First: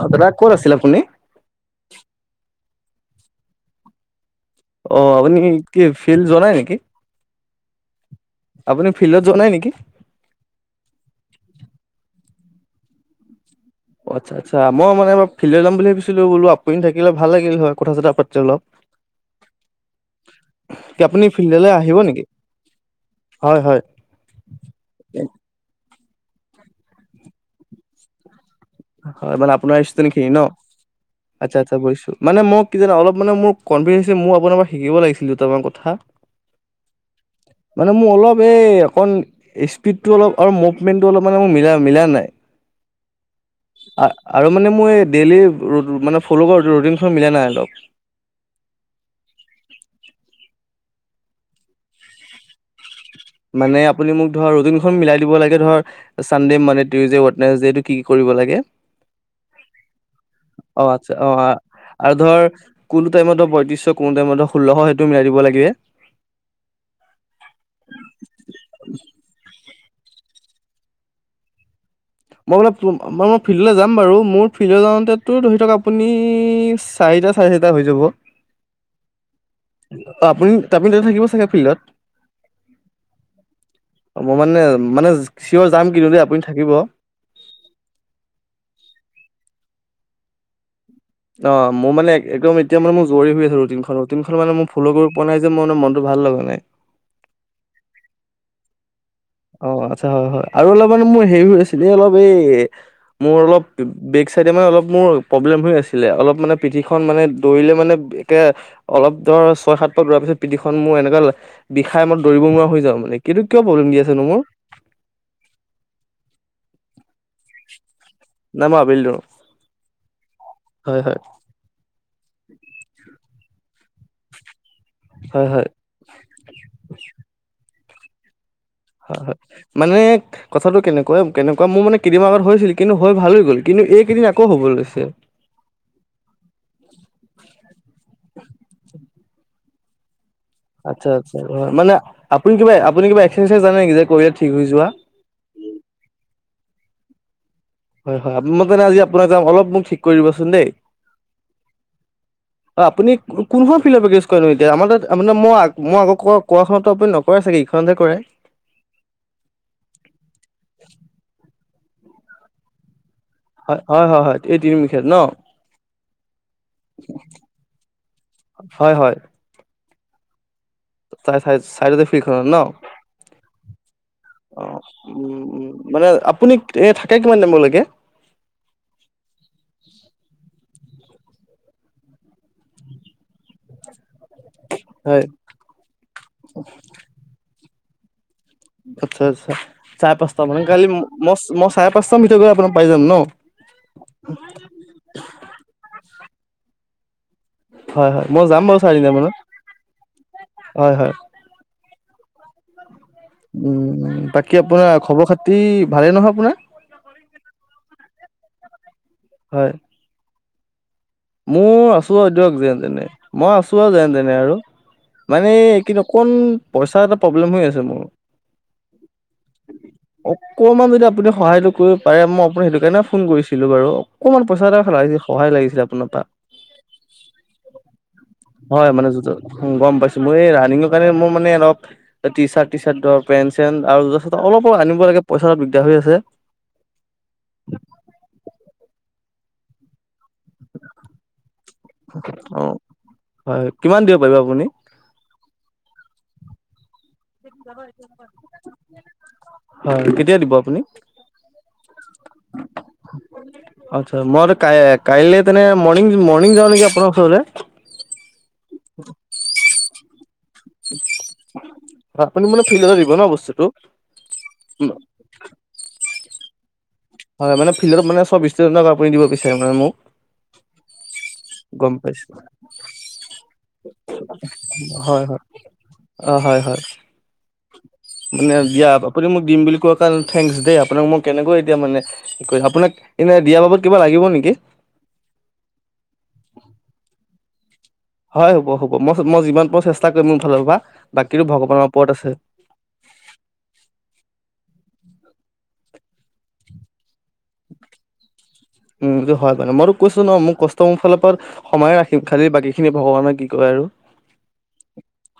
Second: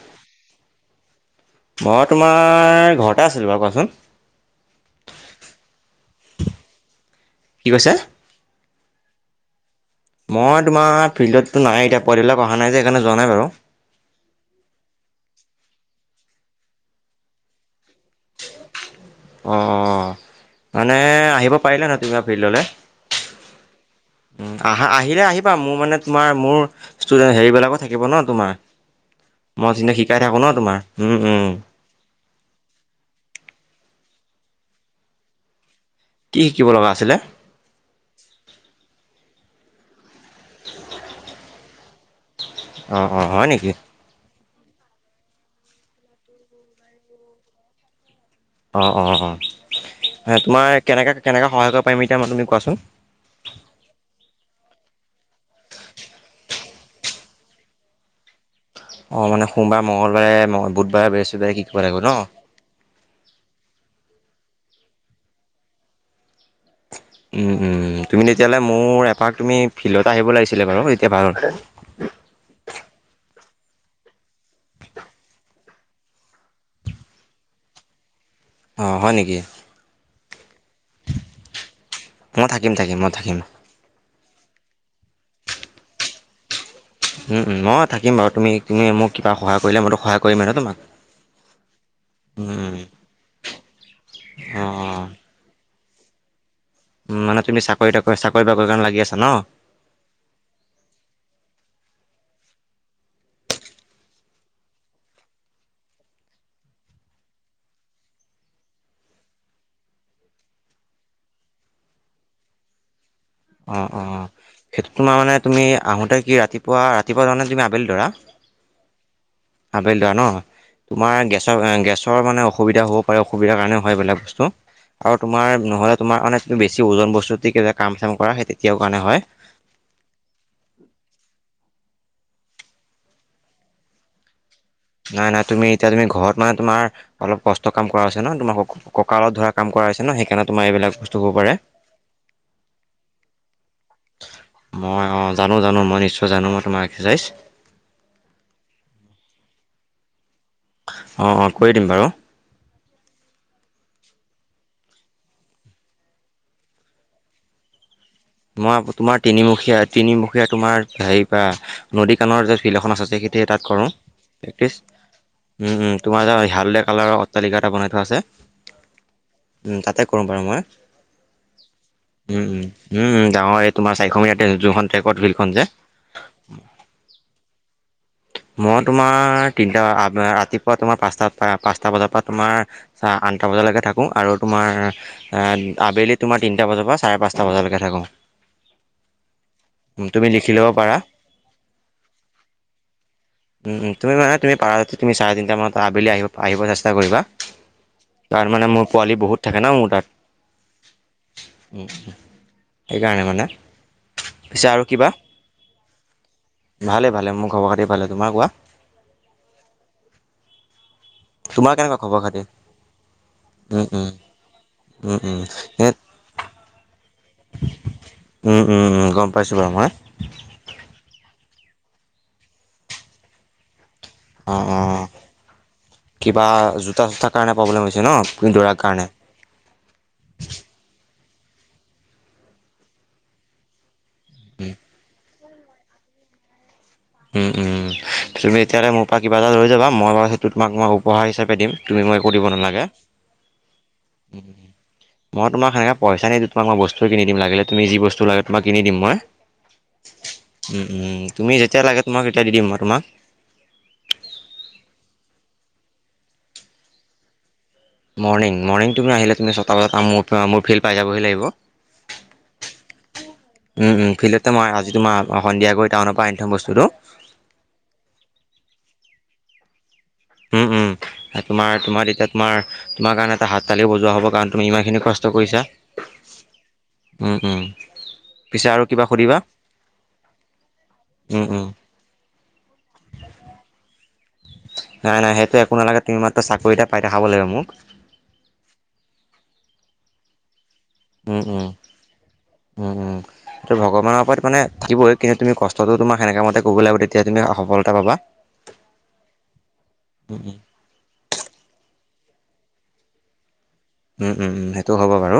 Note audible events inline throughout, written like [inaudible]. অ দাদা কত আছিল আপুনি? মই তোমাৰ ঘৰতে আছিলো বাৰু। কোৱাচোন? অ আপুনি কি ফিল যোৱা নাই নেকি? কি কৈছে? আপুনি ফিল্ডত যোৱা নাই নেকি? মই তোমাৰ ফিল্ডতো নাই এতিয়া পোৱালিকেইটাৰ অহা নাই যে সেইকাৰণে যোৱা নাই বাৰু। অচ্ছা আচ্ছা মই এবাৰ ফিল্ড যাম বুলি ভাবিছিলো বোল আপনি থাকিলে ভাল লাগিল হয় কথা চথা পা অ অ মানে কি আপুনি আহিব ফিল্ডলৈ পাৰিলা নহয় নেকি তুমিও ফিল্ডলে হয় হয়। আহা আহিলে আহিবা মোৰ মানে তোমাৰ মোৰ হয় মানে মই আপোনাৰ যোনে [unintelligible] শিকাই খিনি থাকোঁ ন? তোমাৰ উম উম। আচ্ছা আচ্ছা বিছো মানে মই কি জানো অলপ মানে মোৰ [unintelligible] মোৰ আপোনাৰ পৰা শিকিব লাগিছিল দুটামান কথা। কি শিকিব লগা আছিলে মানে মোৰ অলপ এই অকণ স্পীড অলপ আৰু মুভমেন্টো অলপ মনে মোৰ মিলা মিলা নাই। অ অ হয় নেকি? আৰু মানে মোৰ এই ডেইলি মানে ফলও কৰ ৰুটিনখন মিলা নাই অলপ। অ অ অ অ তোমাৰ কেনেকা কেনেকা সহায় কৰিব পাৰিম এতিয়া মানে তুমি কোৱাচোন? [unintelligible] মানে আপুনি মোক ধৰ ৰুটিনখন মিলাই দিব লাগে ধৰ চানডে মানে টিউজডে ৱনেডেটো কি কি কৰিব লাগে? অঁ মানে সোমবাৰ মঙলবাৰে অ বুধবাৰে আচ্ছা অ বৃহস্পতিবাৰে কি কৰিব লাগিব ন আৰু ধৰ কোনো টাইমত বইত্ৰিশ কোনোতোই ম ষোল্লশ সেইটো মিলাই দিব লাগে! উম উম তুমি তেতিয়াহ'লে মোৰ এপাক তুমি ফিল্ডত আহিব লাগিছিলে বাৰু তেতিয়া ভাল ম ম মই ফিল্ডলৈ যাম বাৰু, মোৰ ফিল্ডলৈ যাওঁতেতো ধৰি লওক আপুনি চাৰিটা চাৰে টা হৈ যাব। অ' হয় নেকি? অ' আপুনি - আপুনি তাতে থাকিব চাগে ফিল্ডত? মই থাকিম থাকিম মই থাকিম অ' মই মানে - মানে চিঅৰ যাম কিন্তু দেই আপুনি থাকিব। উম উম, থাকিম বাৰু তুমি - তুমি মোক কিবা সহায় কৰিলে মইতো সহায় কৰিমে ন তোমাক। অ' মোৰ মানে উম একদম উম এতিয়া মানে মোৰ জৰুৰী হৈ আছে ৰুটিনখনৰ। ৰুটিনখন মানে মই অঁ ফলো' কৰিব পৰা নাই যে মই মানে মন ভাল লগা নাই। উম মানে তুমি চাকৰি তাকৰি - চাকৰি বাকৰি কাৰণে লাগি আছা? ন অ' আচ্ছা, হয় হয়। আৰু অলপ মানে মোৰ হেৰি হৈ আছিলে এই অলপ এই মোৰ অলপ বেক চাইডে মানে অলপ মোৰ প্ৰব্লেম হৈ আছিলে, অলপ মানে পিঠি খন মানে দৌৰিলে মানে [unintelligible] অলপ ধৰ ছয় সাত পাক দৌৰা পিছত পিঠিখন মোৰ এনেকুৱা লা - বিষাই মই দৌৰিব নোৱাৰা হৈ যাওঁ মানে। কিন্তু কিয় প্ৰব্লেম দি আছ অ' সেইটো তোমাৰ মানে তুমি আহোঁতে কি ৰাতিপুৱা - ৰাতিপুৱা দৌৰা নে তুমি আবেলি দৌৰা? নাই মই আবেলি দৌৰো। আবেলি দৌৰা ন'? হয় হয় তোমাৰ গেছৰ এ গেছৰ মানে অসুবিধা হ'ব পাৰে অসুবিধাৰ কাৰণে হয় ইবিলাক বস্তু আৰু হয় হয় তোমাৰ নহ'লে তোমাৰ অনে বেছি ওজন বস্তু দি কিবা কাম চাম কৰা সেই তেতিয়াও কাৰণে হয় হয়। মানে কথাটো কেনেকুৱা কেনে কুৱা মোৰ মানে কেইদিনমান আগত হৈছিল কিন্তু হৈ ভাল হৈ গ'ল কিন্তু এইকেইদিন আকৌ হ'ব লৈছে নাই নাই তুমি এতিয়া তুমি ঘৰত মানে তোমাৰ অলপ কষ্ট কাম কৰা হৈছে ন তোমাৰ সক - কক কালত ধৰা কাম কৰা আছে ন সেই আচ্ছা আচ্ছা, হয়। মানে আপুনি কিবা আপুনি কিবা এক্সাৰছাইজ জানে নেকি যে কৰিলে ঠিক হৈ যোৱা? মই অঁ জানো জানো মই নিশ্চয় জানো মই তোমাৰ এক্সাৰচাইজ। হয় হয়, [unintelligible] অলপ মোক ঠিক কৰি দিব চ চোন দেই, অঁ অঁ কৰি দিম বাৰু অ' আপুনি কোনখন [unintelligible] এতিয়া। আমাৰ তাত [unintelligible] মোৰ আগৰ কৰাখনত নকৰে চাগে এইখনহে কৰে। মই আপ - তোমাৰ তিনিমুখীয়া - তিনিমুখীয়া তোমাৰ হেৰিৰ পৰা - নদী কাণৰ যে ফিল্ড এখন আছে সেইখিনিতে তাত হয় কৰোঁ হয় হয় হয় এই প্ৰেক্টিচ। তিনিমুখীয়াত ন উম উম, তোমাৰ [unintelligible] হালধীয়া কালাৰৰ অট্টালিকা এটা বনাই থোৱা আছে, উম তাতে কৰোঁ বাৰু মই। তাৰ চা - চাইডতে ফিল্ড উম খনত ন? উম উম উম ডাঙৰ এই তোমাৰ চাৰিশ মিটাৰ অ' যোনখন ট্ৰেকত উম ফিল্ডখন যে উম মানে আপুনি এ থাকে কিমান [unintelligible] মই তোমাৰ তিনটা আব ৰাতিপুৱা তোমাৰ পাঁচটাত। পা পাঁচটা বজাৰ পৰা তোমাৰ আ আনঠা বজালৈকে থাকো। কো আৰু তোমাৰ হয় অ আবেলি তোমাৰ তিনিটা বজাৰ পৰা চাৰে পাঁচটা বজালৈকে থাকোঁ। আচ্ছা আচ্ছা, চাৰে তুমি পাঁচটা লিখি মানে ল'ব কালি পাৰা ম মই চাৰে পাঁচটা ভিতৰত গৈ আপোনাক পাই যাম ন? উম উম, তুমি মানে তুমি পাৰা যদি তুমি চাৰে তিনিটামানত আবেলি আহিব - আহিব চেষ্টা কৰিবা। হয় হয় মই তাৰ যাম মানে বাৰু মোৰ চাৰে তিনিটা পোৱালি মানত বহুত থাকে ন মোৰ তাত। হয় হয় [unintelligible] মানে উম, বাকী পিছে আৰু আপোনাৰ কিবা খবৰ খাতি ভালেই নহয় আপোনাৰ? ভালে ভালে মোৰ খবৰ খাতি ভালে। তোমাৰ কোৱা? হয়। তোমাৰ মোৰ কেনেকুৱা আছো খবৰ আৰু খাতি দিয়ক যেন তেনে, মই আছো উম আৰু উম যেনেতেনে আৰু। উম উম মানে এইকেদিন অকন পইচা এটা প্ৰব্লেম হৈ আছে মোৰ, উম উম উম গম পাইছোঁ বাৰু মই অকমান যদি আপুনি সহায়টো কৰিব পাৰে মই আপোনাক সেইটো কাৰণে ফোন কৰিছিলোঁ বাৰু অকমান অঁ পইচা এটা অঁ লাগিছিল সহায় লাগিছিলে আপোনাৰ। কিবা জোতা চোতাৰ কাৰণে প্ৰব্লেম হৈছে ন দৌৰাৰ হয় কাৰণে মানে [unintelligible] গম পাইছো মই এই ৰানিংঙৰ কাৰণে এ মোৰ মানে অলপ টিচাৰ্ট-থিছাৰ্ট ধৰ, পেন-চেন আৰু জুতা-চুতা অলপো আনিব লাগে। পইচাৰ দিগদাৰ হৈ আছে। উম উম, তুমি এতিয়ালে মোৰ পৰা কিবা এটা লৈ যাবা মই বাৰু সেই তোমাক মই উপহাৰ হিচাপে দিম, তুমি মোক একো দিব অ নালাগে। হয় কিমান দিব পাৰিব আপুনি মই তোমাক সেনেকাে পইচা নেদু কিনি দিম, লাগিলে তুমি যি বস্তু লাগে তোমাক কিনি দিম মই। হয় কেতিয়া দিব আপুনি উম তুমি যেতিয়া লাগে তোমাক তেতিয়া দি দিম মই তোমাক আচ্ছা মইটো কাইলৈ তেনে মৰ্ণিং মৰ্ণিং যাওঁ নেকি আপোনাৰ ওচৰলৈ। মৰ্ণিং, মৰ্ণিং তুমি আহিলে তুমি ছটা বজাত মোৰ ফিল্ড পাই যাবহি লাগিব। উম, আপুনি মানে ফিল্ডতে দিব ন বস্তুটো উম, ফিল্ডতে মই আজি তোমাৰ সন্ধিয়া গৈ তাত দোকানৰ পৰা আনি থম বস্তুটো। হয় মানে ফিল্ডত মানে চব ষ্টুডেনটক আপুনি দিব বিচাৰে মানে মোক। উম উম তোমাৰ গম তোমাৰ তেতিয়া পাইছো, তোমাৰ তোমাৰ কাৰণে এটা হাত তালিও বজোৱা হ'ব কাৰণ তুমি ইমানখিনি কষ্ট হয় হয়। কৰিছা অঁ হয়, হয়। উম, উম। মানে পিছে আৰু দিয়া কিবা আপুনি সুধিবা? মোক দিম বুলি কোৱা কাৰণে থেংকিউ দেই আপোনাক মই উম, কেনেকৈ উম, এতিয়া মানে কি কম আপোনাক এনে দিয়াৰ বাবদ কিবা লাগিব নেকি? নাই নাই সেইটো একো নালাগে তুমি মাত্ৰ চাকৰি এটা পাই দেখাব লাগে মোক। হয়, হ'ব, হ'ব মই মই যিমান পাৰো চেষ্টা কৰিম মোৰ ফালৰ পৰা। উম, বাকীতো উম, ভগৱানৰ ওপৰত আছে উম, উম, ত' ভগৱানৰ ওপৰত মানে থাকিবয়ে। কিন্তু তুমি কষ্টটো তোমাৰ সেনে কামতে কৰিব লাগিব। তেতিয়া তুমি সফলতা পাবা। উম, এইটো হয় মানে মইতো কৈছো ন উম, মোৰ উম, কষ্ট মোৰ ফালৰ পৰা সময়ে ৰাখিম। খালি বাকী খিনি ভগৱানৰ কি কয় আৰু, উম, উম, উম, সেইটো হ'ব বাৰু।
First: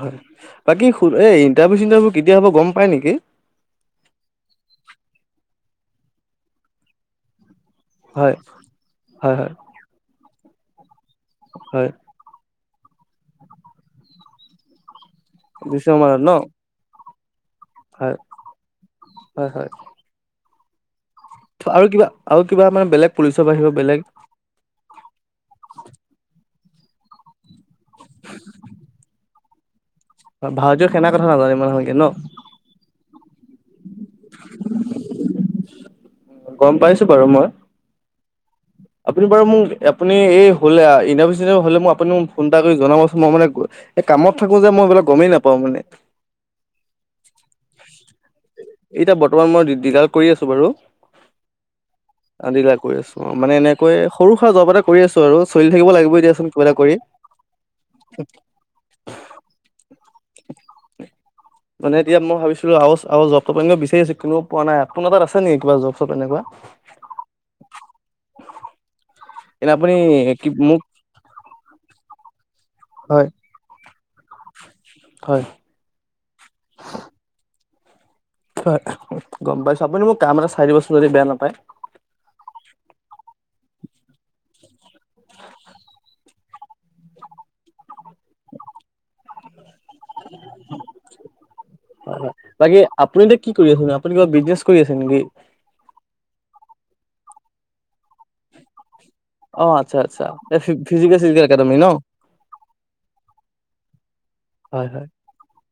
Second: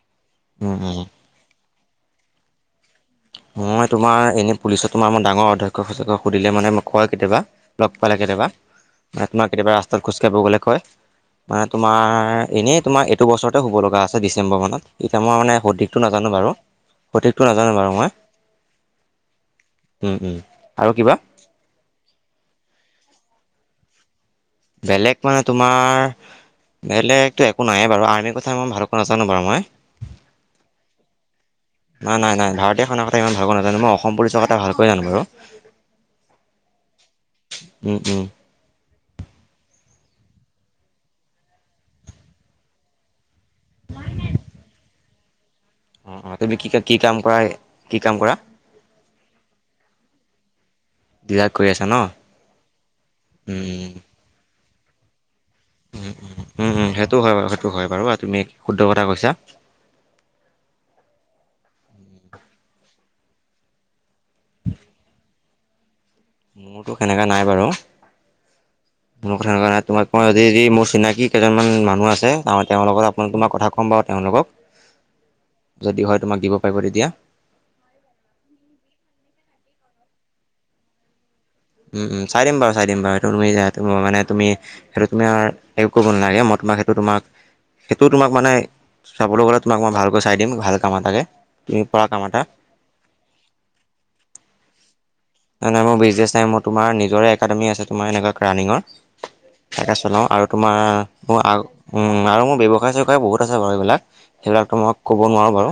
হয় উম, বাকী উম, এই ইন্টাৰভিউ চিন্টাৰভিউ কেতিয়া হ'ব গম পাই নেকি? মই তোমাৰ এনেই পুলিচত তোমাৰ ম ডাঙৰ অধ্যক্ষকে সুধিলে মানে মোক কয় কেতিয়াবা লগ পালে হয় কেতিয়াবা নাই হয় তোমাৰ হয় কেতিয়াবা ৰাস্তাত খোজকাঢ়িব গ'লে কয়। মানে হয় তোমাৰ এনেই তোমাৰ এইটো বছৰতে হুব লগা আছে ডিচেম্বৰ মানত। এতিয়া মই মানে সঠিকটো ডিচেম্বৰত ন নেজানো বাৰু সঠিকটো নেজানো বাৰু মই হয় হয় হয়। উম, উম। আৰু কিবা আৰু কিবা আৰু কিবা মানে বেলেগ পুলিচৰ বাহিৰেও বেলেগ বেলেগ মানে তোমাৰ বেলেগতো এক শুনা নাই বাৰু আইনেৰ কথা মই ভালকৈ নাজানো বাৰু মই ভাৰতীয় সেনাৰ কথা নাজানিম ভালকে ন না নাই নাই ভাৰতীয় সংবিধানতে ইমান ভালকৈ নেজানো মই অসম পুলিচৰ কথা ভালকৈ জানো বাৰু গম পাইছো বাৰু মই। উম উম আপুনি বাৰু মোক আপুনি এই হলে ইণ্টাৰভিউ চিন্তাৰভিউ হলে মোক আপুনিও মোক ফোন এটা কৰি জনাবচোন মই মানে গ এই কামত থাকো যে মই এইবিলাক গমেই নেপা অ অ তুমি কি কি কাম কৰা এ কি কাম কৰা? এতিয়া বৰ্তমান মই দি দীঘাত কৰি আছো বাৰু ডিলাত কৰি আছা ন? ডিলাৰত কৰি আছো আৰু মানে উম এনেকৈ সৰু-সুৰা জব এটা কৰি আছো আৰু চলি থাকিব লাগিবই দিয়াচোন কিবা উম এটা উম কৰি। সেইটো হয় বাৰু সেইটো হয় বাৰু তুমি শুদ্ধ কথা কৈছা। [unintelligible] মানে এতিয়া মই ভাবিছিলো আৰু আৰু জব-তব এনেও বিচাৰি আছোঁ কিন্তু পোৱা নাই। আপোনাৰ তাত আছে নেকি কিবা জব? চব এনেকুৱা মোৰতো সেনেকা নাই বাৰু ন কথা এনে কোৱা আপুনি তোমাক মই যি কি যি মোক মোৰ চিনাকি কেইজনমান মানুহ আছে অঁ তেওঁৰ লগত হয় আপোনালোক তোমাৰ কথা ক'ম বাৰু তেওঁলোকক হয় যদি হয় তোমাক দিব পাৰিব তেতিয়া। হয় গম পাইছো আপুনি মোক কাম এটা চাই দিবছোন যদি বেয়া নেপায়। উম উম চাই দিম বাৰু চাই দিম বাৰু সিটো তুমি ইয়াত মানে তুমি সেইটো তোমাৰ একো কব নালাগে ম তোমাক সেইটো তোমাক সেইটো তোমাক মানে চাবলৈ গ'লে ত তোমাক মই ভালকৈ চাই দিম ভাল কাম এটাকে তুমি পাৰা হয় কাম হয় এটা বাকী আপুনি এতিয়া কি কৰি আছে ন আপুনি কিবা বিজনেছ কৰি আছে নেকি? নাই নাই মোৰ বিজনেছ নাই মোৰ তোমাৰ নিজৰে একাডেমি আছে তোমাৰ এনেকুৱা ক্ৰানিঙৰ। অ। তাকে আচ্ছা আচ্ছা চলাওঁ আৰু এ তোমাৰ ফিজিকেল মোৰ চিজিকেল একাডেমি ন উম উ উ আৰু মোৰ ব্যৱসায়-চেবসায় বহুত আছে বাৰু এইবিলাক। সেইবিলাক হয় তোমাক হয় ক'ব নোৱাৰো বাৰু।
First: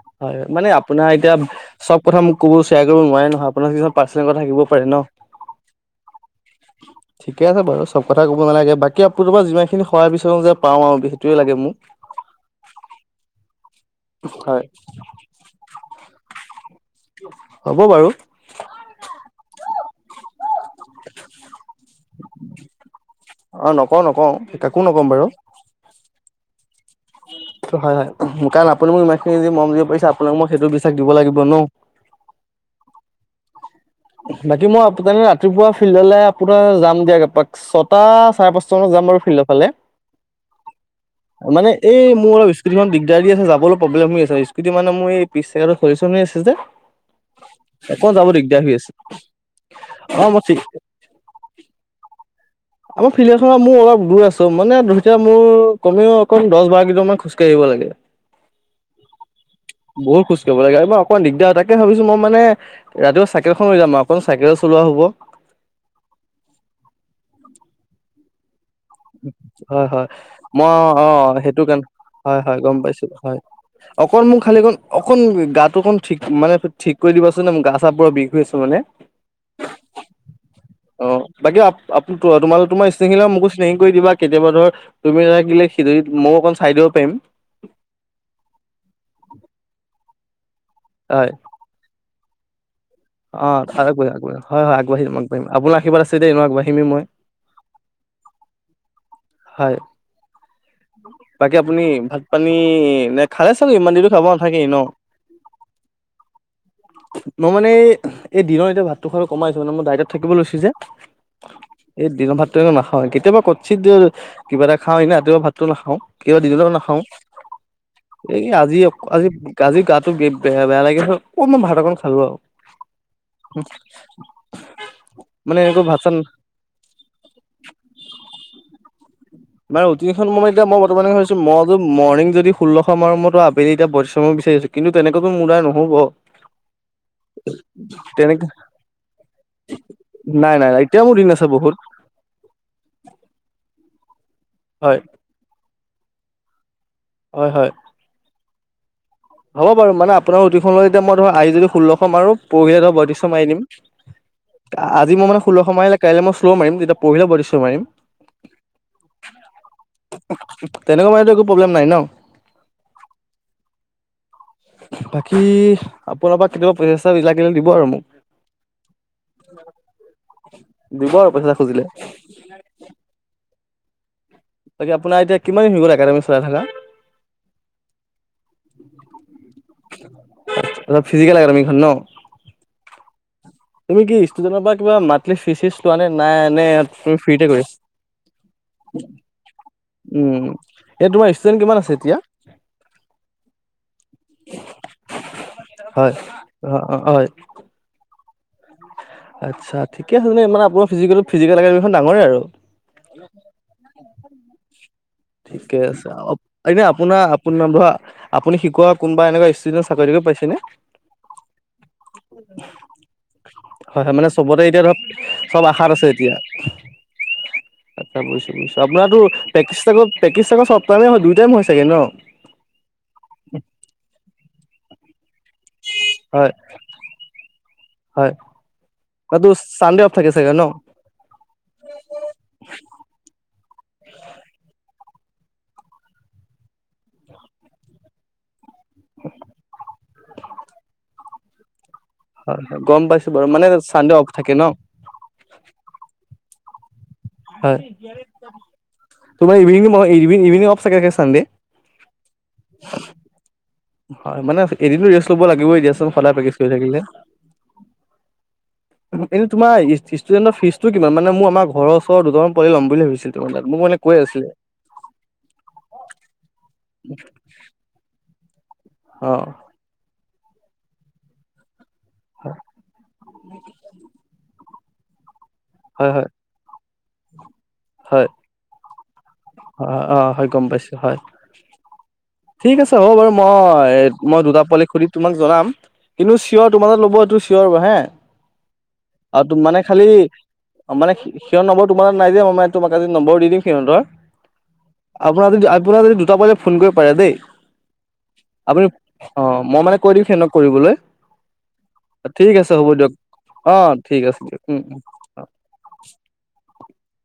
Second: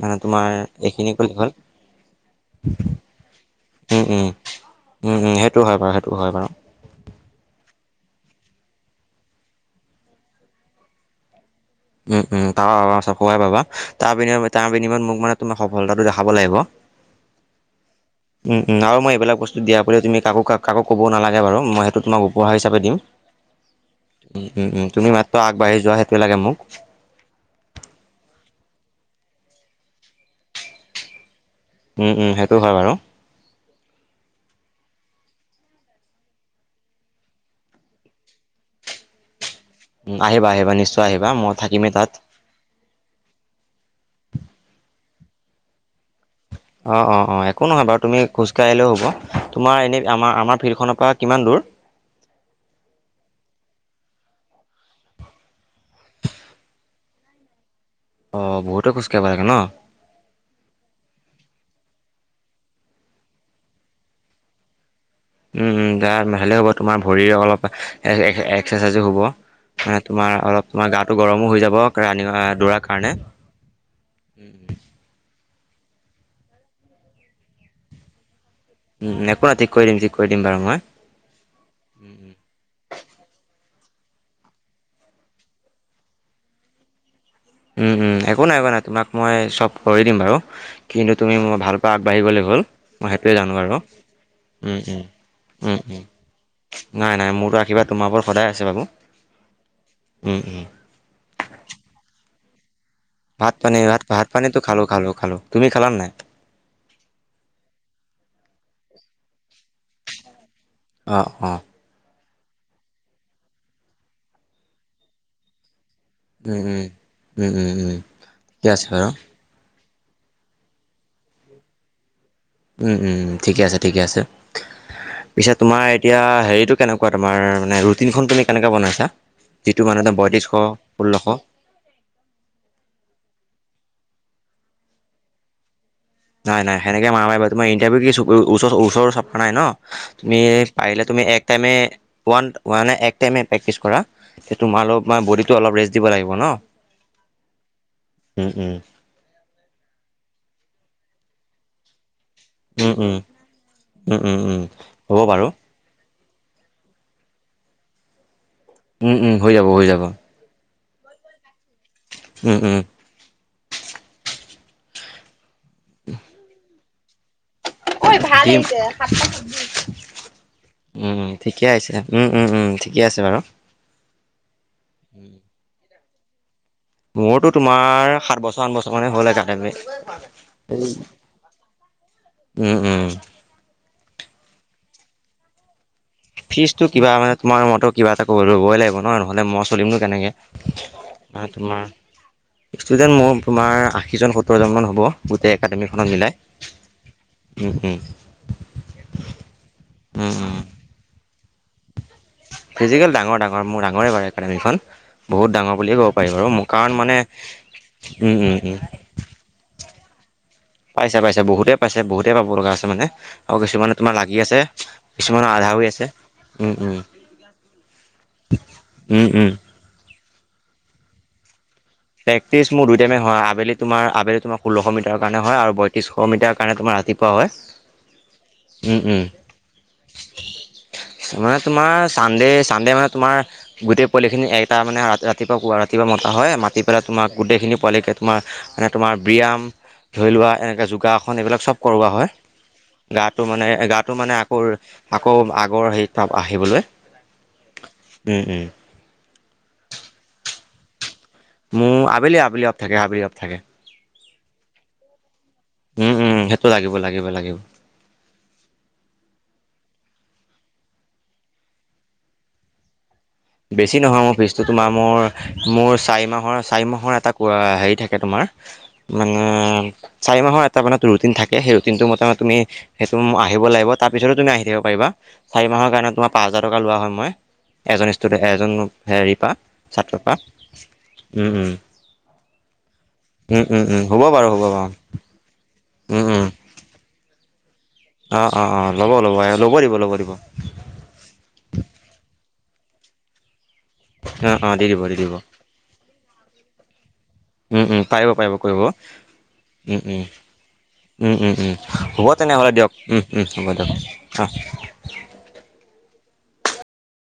মানে হয় তোমাৰ হয়, মানে আপোনাৰ এইখিনি ক'লে এতিয়া হ'ল, চব কথা মোক কবো শ্বেয়াৰ কৰিব নোৱাৰে নহয় আপোনাৰ। আপোনাৰ কিছুমান উম, উম, পাৰ্চনেল কথা থাকিব পাৰে ন উম, উম, কুকু কুক সেইটো হয় বাৰু, সেইটো হয় বাৰু। কুকু কুক ঠিকেই আছে বাৰু স। চব কথা ক'ব নালাগে বাকী আপোনাৰ পৰা যিমানখিনি সহায় বিচাৰো যে পাওঁ আৰু সেইটোৱে লাগে মোক। উম উম পাবা পাবা চব খবৰে পাবা তাৰ বিনিময়ত হয় তাৰ বিনিময়ত মোক মানে তোমাৰ সফলতাটো দেখাব লাগিব। হ'ব বাৰু উম উ আৰু মই এইবিলাক বস্তু দিয়া বুলিও তুমি কাকো কাক। কাকো ক'বও নালাগে বাৰু মই সেইটো তোমাক উপহাৰ হিচাপে দিম। অ নকওঁ নকওঁ উ উম কাকো উম নক'ম তুমি মাত্ৰ আগবাঢ়ি যোৱা সেইটোৱে লাগে মোক। এইটো হয় হয়, উমহু কাৰণ আপুনি মোক ইমান খিনি যদি মৰম দিব পাৰিছে আপোনাক মই সেইটো বিশ্বাস দিব লাগিব ন। উম উম সেইটো হয় বাৰু। অক টু [unintelligible] বাকী মই আপোনালে ৰাতিপুৱা ফিল্ডলে আপোনাৰ যাম দিয়া একপাক ছটা চাৰে পাঁচটা মানত যাম বাৰু। ফিল্ডৰ ফালে। উম আহিবা আহিবা নিশ্চয় আহিবা মই মানে থাকিম। এই মোৰ অলপ স্কুটিখন দিগদাৰ দি আছে যাবলৈ প্ৰব্লেম হৈ আছে স্কুটি মানে মোৰ এই পিছ চাইডত হৈ জমি আছে। যে অ অ অ, একো নহয় বাৰু অকণ তুমি যাব খোজ দিগদাৰ হৈ কাঢ়িলেও আছে হ'ব তোমাৰ এনে আমাৰ আমাৰ ফিল্ডখনৰ পৰা কিমান দূৰ। কক কক্। [unintelligible] আমাৰ ফিল্ড এখনত মোৰ অলপ দূৰ আছো মানে ধৰো এতিয়া মোৰ কমেও অকণ দশ বাৰ কেইজনমান খোজকাঢ়ি আহিব লাগে। অঁ বহুতে খোজকাঢ়িব লাগে ন। বহুত খোজ কঢ়িব লাগে আৰু অকমান দিগদাৰ তাক। তাকে ভাবিছো মই মানে ৰাতিপোৱা চাইকেলখন লৈ যাম অকণমান চাইকেল চলোৱা হ'ব। উম উম তাৰ ভালহে হ'ব তোমাৰ ভৰি অলপ এ এ। হয় হয় মই তোমাৰ অ গাটো গৰমো হৈ সেইটো যাব কাৰণে ৰানিং হয় হয় গম দৌৰাৰ পাইছো কাৰণে। হয়। অকণ মোক উম খালি অকণ অকণ গাটো অকণ ঠিক মানে ঠিক কৰি দিবাচোন নে মোৰ গা চবোৰৰ বিষ। হৈ আছে মানে উম একো ৰাতি কৰি দিম। ঠিক কৰি দিম বাৰু অ বাকী আ মই। তোমাৰ তোমাৰ ছিঙিলে মোকো। হেৰি কৰি দিবা কেতিয়াবা ধৰ তুমি নথাকিলে সেইদিন মই অকণ চাই দিব পাৰিম। উম উম একো নাই একো নাই তোমাক মই চব কৰি দিম বাৰু কিন্তু হয় তুমি মই ভাল পা আগবাঢ়ি লাগিব। মই সেইটোৱে অ জানো বাৰু আগবাঢ়ি আগবাঢ়ি হয় হয় উম আগবাঢ়িম আগবাঢ়িম উম আপোনাৰ উম আশীৰ্বাদ উম আছে দেই ন আগবাঢ়িমেই মই নাই নাই মোৰতো আশীৰ্বাদ। ত তোমাৰ ওৰত সদায় আছে বাবু। হয়। বাকী আপুনি ভাত পানী। নে খালে ভাত চাগে পানী ইমান ভাত দিনতো খাব ভাত পানী নাথাকেই ন খালো খালো খালো। তুমি খালা নাই? মই মানে এই দিনৰ এতিয়া ভাতটো খাব কমাই। মানে মই দাইতট থাকিব লৈছো যে অ', অ', এই দিনৰ ভাত। নাখাওঁ কেতিয়াবা কত চিত দিও কিবা এটা খাওঁ এ নে ৰাতিয়পুৱা ভাতটো নাখাও। কেতিয়াবা উম, দিনতে উম। নাখাও উম, উম, উম, এই ঠিকে আজি আছে বাৰু। আজি আজি গাত। বেয়া বেয়া লাগিছে অকনমান ভাত অকন খালো আৰু। উম উম ঠিকে আছে ঠিকে আছে। পিছে মানে তোমাৰ এনেকৈ ভাত চাত এতিয়া হেৰিতটো কেনেকুৱা তোমাৰ মানে ৰুটিনখন তুমি কেনেকুৱা বনাইছা? যিটো মানে ৰুটিনখন মই বয়ত্ৰিছশ, মানে এতিয়া মই বৰ্তমানে ষোল্লশ ভাবিছো মই যদি মৰ্নিং যদি ষোল্লশ মৰ মৰতো। আবেলি এয়া পৰিশ্ৰম বিচাৰিছোঁ কিন্তু তেনেকো মোৰ দ্বাৰা নহ'ব। নাই নাই সেনেকে মাৰাই বাৰু তোমাৰ ইণ্টাৰভি কি চৰ তেনেকে ওচৰ ওচৰ চপা নাই ন তুমি নাই নাই নাই এতিয়া পাৰিলে মোৰ তুমি। দিন আছে এক টাইমে বহুত ওৱান ওৱান এক টাইমে প্ৰেক্টিছ কৰা। তোমাৰো হয় অলপ মানে বডিটো অলপ ৰেষ্ট দিব লাগিব ন। হয় হয়। উম উম। হ'ব বাৰু মানে আপোনাৰ ৰুতিনখনলৈ এতিয়া মই ধৰা আজি যদি ষোল্লশ মাৰো। পৰহিলৈ উম বৈদশ্য মাৰি দিম উম উম উম উম হ'ব আজি মই মানে বাৰু ষোল্ল সময় আহিলে কাইলৈ মই। পোৰা মাৰিম তেতিয়া পাহৰিলে পইত্ৰিছশ মাৰিম। উম-উম। হয় যাব, হয় যাব। তেনেকুৱা মাৰিলে একো প্ৰব্লেম নাই ন? উম উম বাকী আপোনাৰ বা কেতিয়াবা পইচা চইছা লাগিল [unintelligible] ভাল হৈছে [unintelligible] দিব উম আৰু পইচা ঠিকে খুজিলে আইছিলে। উম-উম-উম ঠিকেই আছে বাৰু। তাকে আপোনাৰ এতিয়া কিমান দিন হল একাডেমী চলাই থকা? মোৰতো তোমাৰ সাত বছৰ, আঠ বছৰ মানে হ'ল একাডেমি এই [unintelligible] উম, উম। তুমি কি ষ্টুডেণ্টৰ পৰা কিবা মন্থলী ফিছ চিছ ফিছ টো কিবা মানে তোমাৰ মইটো কিবা এটা কৰিবই লাগিব হয় নহয়। নহলে মই চলিমনো কেনেকে উম, এই আৰু ষ্টুডেণ্ট কিমান তোমাৰ আছে এতিয়া? ষ্টুডেণ্ট মোৰ তোমাৰ আশীজন, সোতৰ জন মান হ'ব গোটেই একাডেমীখনত হয়। মিলাই। অ', অ', হয়, উম, উম। আচ্ছা ঠিক উম চলে উম আপোনাৰ ফিজিকেল ফিজিকেল এ ফিজিকেল ডাঙৰ, ডাঙৰ। মোৰ ডাঙৰে বাৰু একাডেমীখন। বহুত ডাঙৰ ঠিকে বুলিয়ে ক'ব আছে পাৰি বাৰু মোৰ এনে কাৰণ মানে আপোনাৰ আপোন ধৰা উম উম আপুনি উম শিকোৱা কোনোবা এনেকুৱা ষ্টুডে চাকৰিও পাইছেনে? পাইছে, পাইছে। বহুতে পাইছে। বহুতেই পাব লগা আছে মানে। আও কিছুমানে হয়, তোমাৰ হয় মানে লাগি আছে। চবতে এতিয়া ধৰক কিছুমানৰ চব আধা হৈ আশাত আছে। এতিয়া। উম, উম। আচ্ছা বুইছো, বুইছো। আপোনাৰোটো উম উম [unintelligible] হয় দুই টাইম হয় চাগে ন? প্ৰেকটিচ মোৰ দুই টাইমে হয়। আবেলি তোমাৰ আবেলি তোমাৰ ষোল্লশ মিটাৰৰ কাৰণে হয় আৰু পয়ত্ৰিছশ হয়, মিটাৰ কাৰণে তোমাৰ ৰাতিপুৱা হয়। হয়। উম উম ক টো চানডে অফ থাকে চাগে ন? মানে তোমাৰ চানডে, চানডে মানে তোমাৰ গোটেই পোৱালিখিনি এটা মানে ৰা ৰাতিপুৱা কুৱা ৰাতিপুৱা মতা হয়। মাতি ধৰা তোমাক তোমাক গোটেইখিনি পোৱালিকে তোমাৰ মানে তোমাৰ ব্যায়াম ধৰি লোৱা এনেকৈ যোগাসন এইবিলাক চব কৰোৱা হয়। গম পাইছো গাটো বাৰু মানে গাটো চানডে অফ মানে থাকে আকৌ ন? আকৌ আগৰ হেৰি ত আহিবলৈ হয়। উম উম তোমাৰ ইভিনিং অ ইভিনিং অফ চাগে মোৰ আবেলি আবেলি অফ থাকে, আবেলি অফ থাকে। হয় মানে এদিনটো ৰেষ্ট কৰিব লাগিবই দিয়াচোন, উম উম সদায় প্ৰেক্টিছ সেইটো কৰি লাগিব থাকিলে। লাগিব লাগিব এনেই তোমাৰ ইচ হিচ ষ্টুডেণ্ট ৰ ফীজটো কিমান মানে? মু আমাৰ ঘৰৰ ওচৰৰ দুজনমান পৰহি বুলি ভাবিছিল। তোমাৰ তাত মোক বেছি মানে কৈ নহয়। মোৰ আছিলে ফিজটো তোমাৰ মোৰ মোৰ চাৰি মাহৰ চাৰি মাহৰ এটা কোৱা হেৰি থাকে তোমাৰ অ মানে চাৰি মাহৰ এটা ৰুটিন থাকে। সেই দিনটো মতামত তুমি সেচুম আহিব লাগিব। তাৰ পিছত তুমি আহি থাকিব পাৰিবা। চাৰি মাহৰ হয় কাৰণে হয় তোমাৰ পাঁচ হাজাৰ টকা লোৱা হয়। মই এজন হয় ষ্টুডে এজন হেৰি পা অ, অ। ছাত্ৰৰ পৰা হয়। গম পাইছো হয়। উম উম ঠিক আছে হ'ব বাৰু উম উম মই উম হ'ব মই বাৰু দুটা হ'ব পোৱালিক বাৰু সুধি তোমাক জনাম। উম কিন্তু উম চিঞৰ তোমাৰ তাত লব এইটো চিঞৰ হে। অ অ অ ল'ব ল'ব আও ল'ব মানে দিব খালি ল'ব দিব মানে হে সেইৰ নম্বৰ তোমাৰ তাত নাই যে ম তোমাক আজি নম্বৰ দি দিম সিহঁতৰ। অ অ দি দিব দি দিব আপোনাৰ য আপোনাৰ যদি দুটা পোৱালি ফোন কৰিব পাৰে দেই। উম উম পাৰিব পাৰিব কৰিব আপুনি অ মই মানে উম কৈ উম দিম সেনতক কৰিবলৈ। উম উম উম হ'ব ঠিক আছে, তেনেহ'লে হ'ব দিয়ক। উম উম হ'ব অ দিয়ক ঠিক আছে, অ দিয়ক। উ উ। [inaudible]